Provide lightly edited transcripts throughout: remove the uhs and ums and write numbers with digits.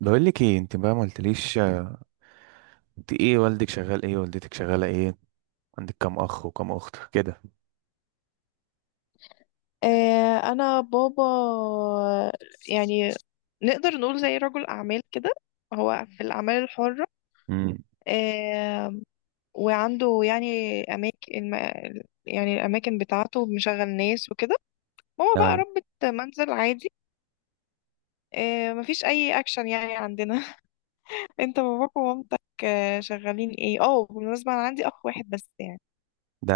بقول لك ايه؟ انت بقى ما قلتليش. انت ايه، والدك شغال ايه، والدتك شغاله ايه، عندك كام اخ وكام اخت كده؟ آه، انا بابا، يعني نقدر نقول زي رجل اعمال كده. هو في الاعمال الحرة. امم. آه، وعنده يعني اماكن، يعني الاماكن بتاعته مشغل ناس وكده. ماما بقى ده ربة منزل عادي. آه، مفيش اي اكشن يعني عندنا. انت باباك ومامتك شغالين ايه؟ اه بالمناسبة انا عندي اخ واحد بس يعني. ده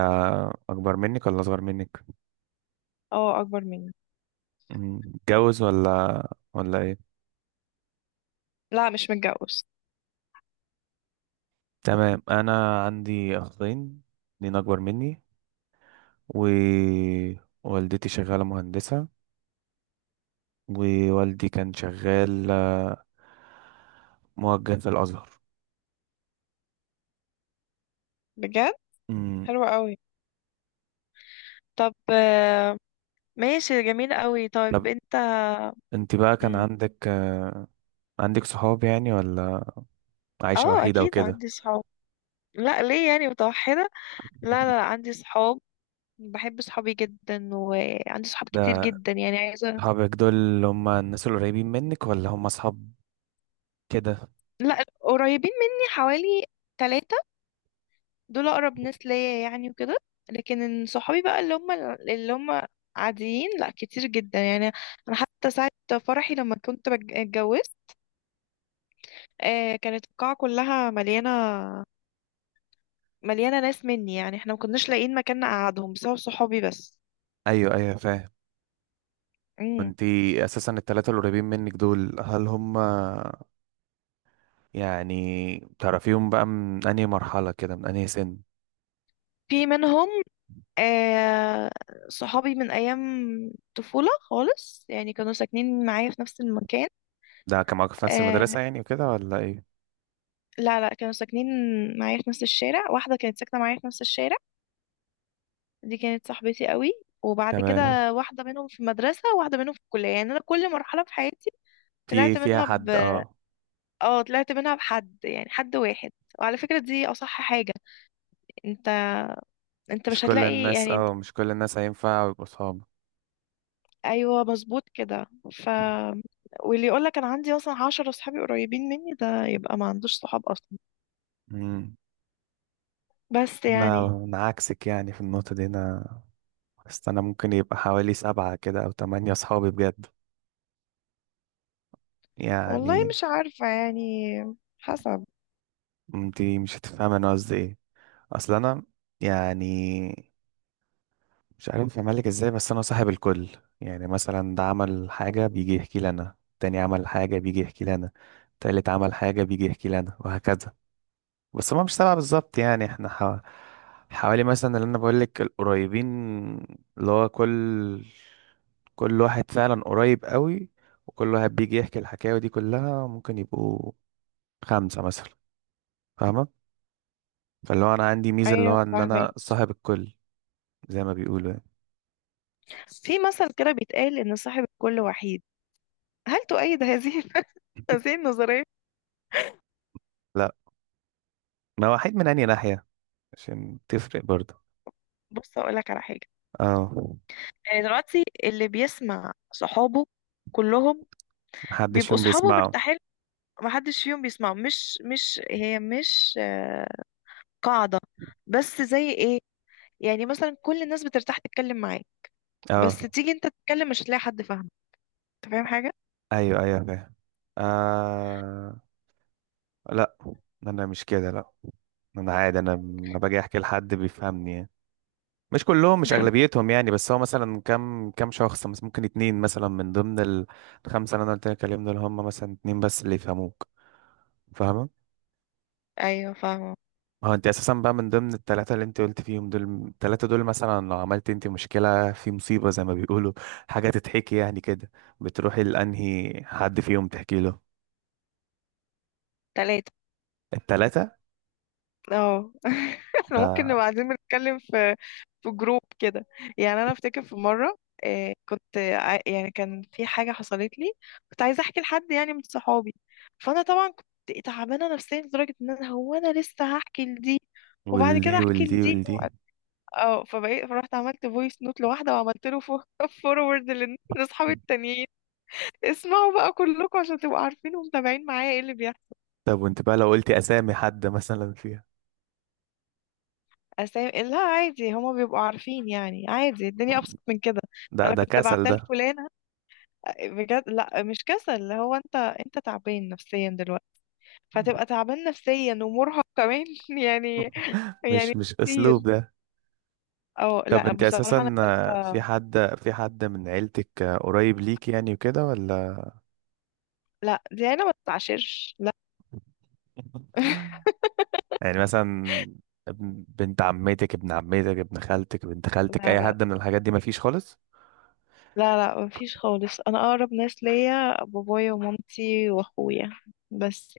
اكبر منك ولا اصغر منك؟ اه اكبر مني. متجوز ولا ايه؟ لا مش متجوز. تمام. انا عندي اخين اتنين اكبر مني، ووالدتي شغاله مهندسه، ووالدي كان شغال موجه في الازهر. بجد؟ امم. حلوة قوي. طب ماشي جميل قوي. طيب طب، انت. انت بقى كان مم. عندك آه، عندك صحاب يعني، ولا عايشه اه وحيده اكيد وكده؟ عندي صحاب. لا ليه يعني متوحدة؟ لا لا لا، عندي صحاب. بحب صحابي جدا وعندي صحاب كتير ده جدا، يعني عايزة. صحابك دول اللي هم الناس القريبين منك، ولا هم اصحاب كده؟ لا قريبين مني حوالي 3. دول أقرب ناس ليا يعني وكده. لكن إن صحابي بقى اللي هم عاديين لا كتير جدا يعني. أنا حتى ساعة فرحي لما كنت اتجوزت، آه، كانت القاعة كلها مليانة ناس مني، يعني احنا ما كناش لاقيين مكان نقعدهم بسبب صحابي بس. ايوه، ايوه، فاهم. امم. انتي اساسا التلاتة القريبين منك دول، هل هم يعني تعرفيهم بقى من انهي مرحلة كده، من انهي سن؟ في منهم، آه، صحابي من أيام طفولة خالص، يعني كانوا ساكنين معايا في نفس المكان. كان معاكم في نفس آه المدرسة يعني وكده، ولا ايه؟ لا لا، كانوا ساكنين معايا في نفس الشارع. واحدة كانت ساكنة معايا في نفس الشارع، دي كانت صاحبتي قوي. وبعد تمام. كده واحدة منهم في المدرسة وواحدة منهم في الكلية، يعني أنا كل مرحلة في حياتي طلعت فيها منها ب حد، اه. اه طلعت منها بحد، يعني حد واحد. وعلى فكرة دي أصح حاجة. انت انت مش هتلاقي يعني. مش كل الناس هينفع يبقوا صحاب. ايوه مظبوط كده. ف واللي يقول لك انا عندي مثلا 10 صحابي قريبين مني ده يبقى ما عندوش صحاب اصلا. امم. بس انا يعني. انا عكسك يعني في النقطة دي. انا بس انا ممكن يبقى حوالي سبعة كده او تمانية صحابي بجد والله يعني. مش عارفة يعني، حسب. انت مش هتفهم انا قصدي ايه. اصل انا يعني مش عارف اعمل لك ازاي، بس انا صاحب الكل. يعني مثلا، ده عمل حاجة بيجي يحكي لي انا، تاني عمل حاجة بيجي يحكي لي انا، تالت عمل حاجة بيجي يحكي لي انا، وهكذا. بس هما مش سبعة بالظبط يعني. احنا حوالي مثلا، اللي انا بقول لك، القريبين، اللي هو كل واحد فعلا قريب قوي، وكل واحد بيجي يحكي الحكاوي دي كلها ممكن يبقوا خمسة مثلا، فاهمة؟ فاللي هو انا عندي ميزه، اللي ايوه هو ان فاهمة. انا صاحب الكل، زي ما بيقولوا يعني. في مثل كده بيتقال ان صاحب الكل وحيد. هل تؤيد هذه هذه النظرية؟ لا. انا وحيد من انهي ناحيه؟ عشان تفرق برضه. بص اقول لك على حاجة. اه. يعني دلوقتي اللي بيسمع صحابه كلهم محدش بيبقوا فيهم صحابه بيسمعه؟ مرتاحين. محدش فيهم بيسمعه، مش قاعدة، بس زي ايه؟ يعني مثلا كل الناس بترتاح تتكلم معاك، بس اه، تيجي انت تتكلم مش هتلاقي حد فاهمك. انت فاهم حاجة؟ ايوه، ايوه، فاهم. آه، لا، انا مش كده، لا. انا عادي. انا لما باجي احكي لحد بيفهمني يعني. مش كلهم، مش اغلبيتهم يعني، بس هو مثلا كم شخص مثلا ممكن اتنين مثلا من ضمن الخمسه اللي انا قلت لك عليهم، دول هم مثلا اتنين بس اللي يفهموك. فاهمه؟ ايوه فاهمه. ما هو انت اساسا بقى من ضمن الثلاثه اللي انت قلت فيهم دول. الثلاثه دول مثلا لو عملت انت مشكله، في مصيبه زي ما بيقولوا، حاجه تتحكي يعني كده، بتروحي لانهي حد فيهم تحكي له؟ 3. الثلاثه؟ اه احنا ممكن نبقى لا، قاعدين بنتكلم في جروب كده. يعني انا افتكر في مرة، آه، كنت يعني كان في حاجة حصلت لي، كنت عايزة احكي لحد يعني من صحابي. فانا طبعا كنت تعبانة نفسيا لدرجة ان انا لسه هحكي لدي، وبعد كده والدي، احكي والدي، لدي. والدي. اه فبقيت فرحت عملت فويس نوت لواحدة وعملت له فورورد لاصحابي التانيين. اسمعوا بقى كلكم عشان تبقوا عارفين ومتابعين معايا ايه اللي بيحصل. طب، وانت بقى لو قلتي اسامي حد مثلا فيها؟ أسامي لا عادي هما بيبقوا عارفين، يعني عادي الدنيا أبسط من كده. ده أنا ده كنت كسل بعتها ده. لفلانة. بجد لا مش كسل، اللي هو أنت تعبان نفسيا دلوقتي، فتبقى تعبان نفسيا ومرهق كمان يعني. يعني مش كتير. اسلوب ده. أو طب، لا انت بصراحة أنا اساسا في 3. حد في حد من عيلتك قريب ليك يعني، وكده، ولا؟ لا دي أنا ما بتعاشرش لا يعني مثلا، بنت عمتك، ابن عمتك، ابن خالتك، بنت لا خالتك، اي لا حد من الحاجات دي مفيش خالص؟ لا لا مفيش خالص. أنا أقرب ناس ليا بابايا ومامتي وأخويا بس.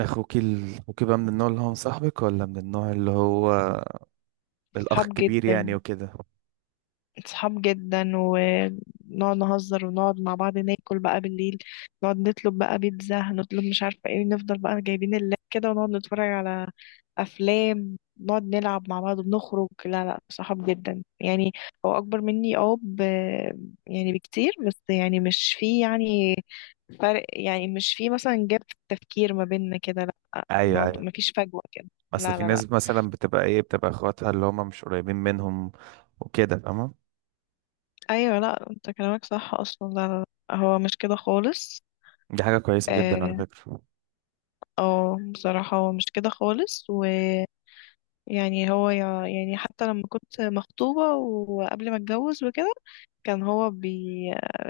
اخوكي بقى من النوع اللي هو مصاحبك، ولا من النوع اللي هو الاخ صحاب الكبير جدا. يعني وكده؟ صحاب جدا ونقعد نهزر ونقعد مع بعض ناكل بقى بالليل. نقعد نطلب بقى بيتزا، هنطلب مش عارفة ايه، نفضل بقى جايبين اللاب كده ونقعد نتفرج على أفلام. نقعد نلعب مع بعض بنخرج. لا لا صحاب جدا يعني. هو أكبر مني اه يعني بكتير، بس يعني مش في يعني فرق، يعني مش في مثلا جاب في التفكير ما بيننا كده. لا ايوه، الموضوع ايوه. مفيش فجوة كده. اصل لا في لا لا. ناس مثلا بتبقى اخواتها اللي هم مش قريبين منهم وكده، فاهمة؟ ايوه لا انت كلامك صح اصلا. لا لا. لا، هو مش كده خالص. دي حاجة كويسة جدا على اه فكرة. بصراحة هو مش كده خالص ويعني. هو يعني حتى لما كنت مخطوبة وقبل ما اتجوز وكده، كان هو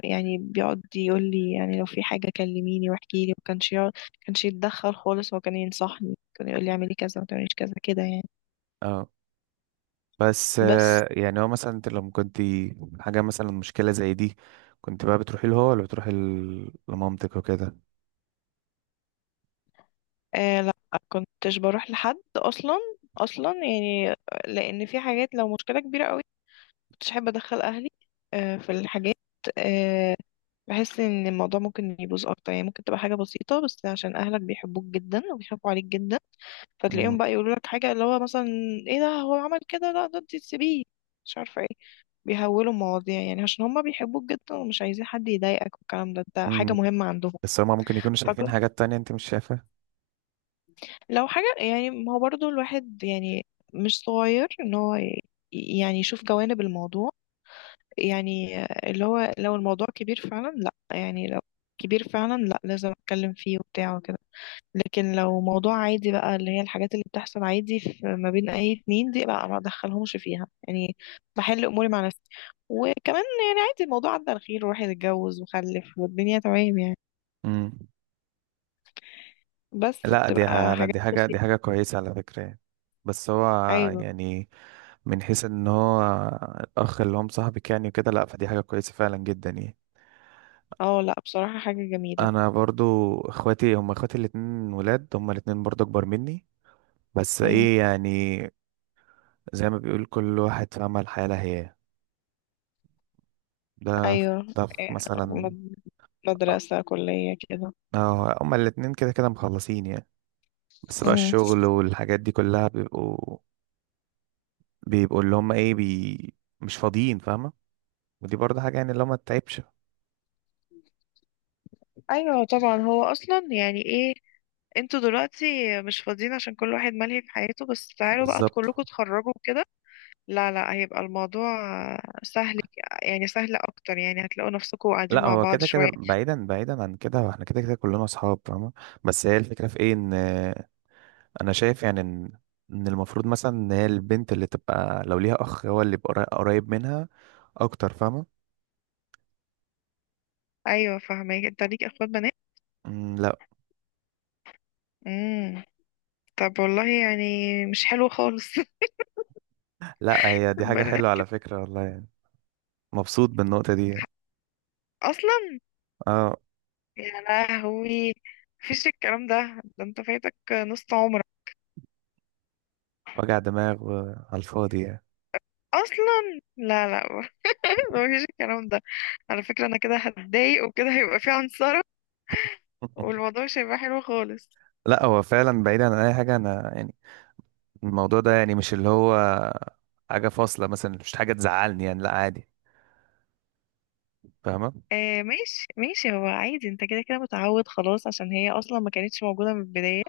يعني بيقعد يقول لي، يعني لو في حاجة كلميني واحكي لي، وكانش كانش يتدخل خالص. هو كان ينصحني، كان يقول لي اعملي كذا ما تعمليش كذا كده يعني. اه. بس بس يعني هو مثلا انت لما كنت حاجة مثلا مشكلة زي دي، كنت بقى بتروحي له هو، ولا بتروحي لمامتك وكده؟ آه لا، كنتش بروح لحد اصلا، اصلا يعني، لان في حاجات لو مشكلة كبيرة قوي كنتش احب ادخل اهلي. آه في الحاجات، آه، بحس ان الموضوع ممكن يبوظ اكتر، يعني ممكن تبقى حاجه بسيطه بس عشان اهلك بيحبوك جدا وبيخافوا عليك جدا، فتلاقيهم بقى يقولوا لك حاجه اللي هو مثلا: ايه ده هو عمل كده؟ لا ده انت تسيبيه مش عارفه ايه. بيهولوا المواضيع يعني عشان هما بيحبوك جدا ومش عايزين حد يضايقك، والكلام ده حاجه مم. مهمه عندهم. بس هما ممكن يكونوا شايفين فكنت حاجات تانية انت مش شايفها. لو حاجه يعني، ما هو برضو الواحد يعني مش صغير ان هو يعني يشوف جوانب الموضوع، يعني اللي هو لو الموضوع كبير فعلا لا، يعني لو كبير فعلا لا لازم اتكلم فيه وبتاع وكده. لكن لو موضوع عادي بقى اللي هي الحاجات اللي بتحصل عادي في ما بين اي اتنين دي بقى ما ادخلهمش فيها يعني، بحل اموري مع نفسي. وكمان يعني عادي الموضوع عدى على خير والواحد اتجوز وخلف والدنيا تمام يعني. امم. بس لا، بتبقى لا، حاجات دي حاجة دي بسيطة. حاجة كويسة على فكرة يعني. بس هو ايوه. يعني من حيث ان هو الاخ اللي هم صاحبك يعني وكده، لا، فدي حاجة كويسة فعلا جدا يعني. اه لا بصراحة حاجة جميلة. انا برضو اخواتي هم اخواتي الاتنين ولاد، هم الاتنين برضو اكبر مني. بس مم. ايه يعني، زي ما بيقول كل واحد في عمل حالة هي، ده ف- ايوه. ده في إيه، مثلا. مد- مدرسة كلية كده. اه، هما الاتنين كده كده مخلصين يعني. بس بقى مم. الشغل والحاجات دي كلها بيبقوا اللي هم ايه بي مش فاضيين، فاهمة؟ ودي برضه حاجة يعني، اللي هو ما تتعبش. ايوه طبعا هو اصلا يعني ايه، انتوا دلوقتي مش فاضيين عشان كل واحد ملهي في حياته، بس تعالوا بقى بالظبط. كلكم تخرجوا كده. لا لا هيبقى الموضوع سهل، يعني سهل اكتر، يعني هتلاقوا نفسكم قاعدين لا، مع هو بعض كده شوية. كده بعيدا بعيدا عن كده، هو احنا كده كده كلنا اصحاب، فاهمة؟ بس هي الفكرة في ايه؟ ان انا شايف يعني ان المفروض مثلا ان هي البنت اللي تبقى لو ليها اخ، هو اللي يبقى قريب منها اكتر، فاهمة؟ ايوه فاهمك انت ليك اخوات بنات؟ مم، لا. امم. طب والله يعني مش حلو خالص. لا، هي دي حاجة البنات حلوة على فكرة والله يعني. مبسوط بالنقطة دي يعني. اصلا. اه. يا لهوي، مفيش الكلام ده. ده انت فايتك نص عمرك. وجع دماغ على الفاضي يعني. اصلا لا لا مفيش الكلام ده. على فكرة انا كده هتضايق وكده هيبقى في عنصرة، والموضوع مش هيبقى حلو خالص. لا، هو فعلا بعيدا عن اي حاجة. انا يعني الموضوع ده يعني مش اللي هو حاجة فاصلة مثلا، مش حاجة تزعلني يعني، لا عادي، فاهمة؟ آه ماشي ماشي، هو عادي انت كده كده متعود خلاص عشان هي اصلا ما كانتش موجوده من البدايه.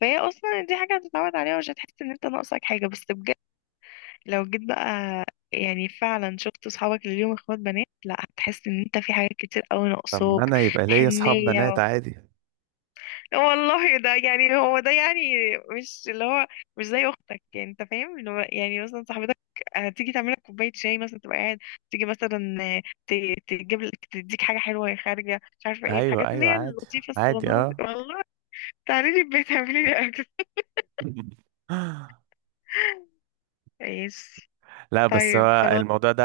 فهي اصلا دي حاجه هتتعود عليها ومش هتحس ان انت ناقصك حاجه، بس بجد لو جيت بقى يعني فعلا شفت اصحابك اللي ليهم اخوات بنات لا هتحس ان انت في حاجات كتير قوي طب ما ناقصاك. انا يبقى ليا اصحاب بنات حنيه. عادي. والله ده يعني، هو ده يعني، مش اللي هو مش زي اختك. يعني انت فاهم اللي هو يعني مثلا صاحبتك هتيجي تعمل لك كوبايه شاي مثلا تبقى قاعد، تيجي مثلا تجيب لك تديك حاجه حلوه وهي خارجه مش عارفه ايه، ايوه، الحاجات اللي ايوه، هي عادي. اللطيفه عادي، الصغننه دي اه. والله. تعالي لي البيت اعملي لي اكل. ماشي. لا، بس طيب هو خلاص. الموضوع ده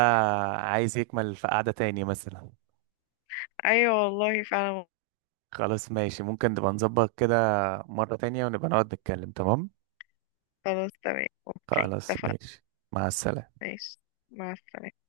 عايز يكمل في قعدة تاني مثلا. ايوه والله فعلا. خلاص، ماشي. ممكن نبقى نظبط كده مرة تانية، ونبقى نقعد نتكلم، تمام؟ خلاص تمام اوكي خلاص اتفقنا. ماشي، مع السلامة. ماشي. مع السلامه.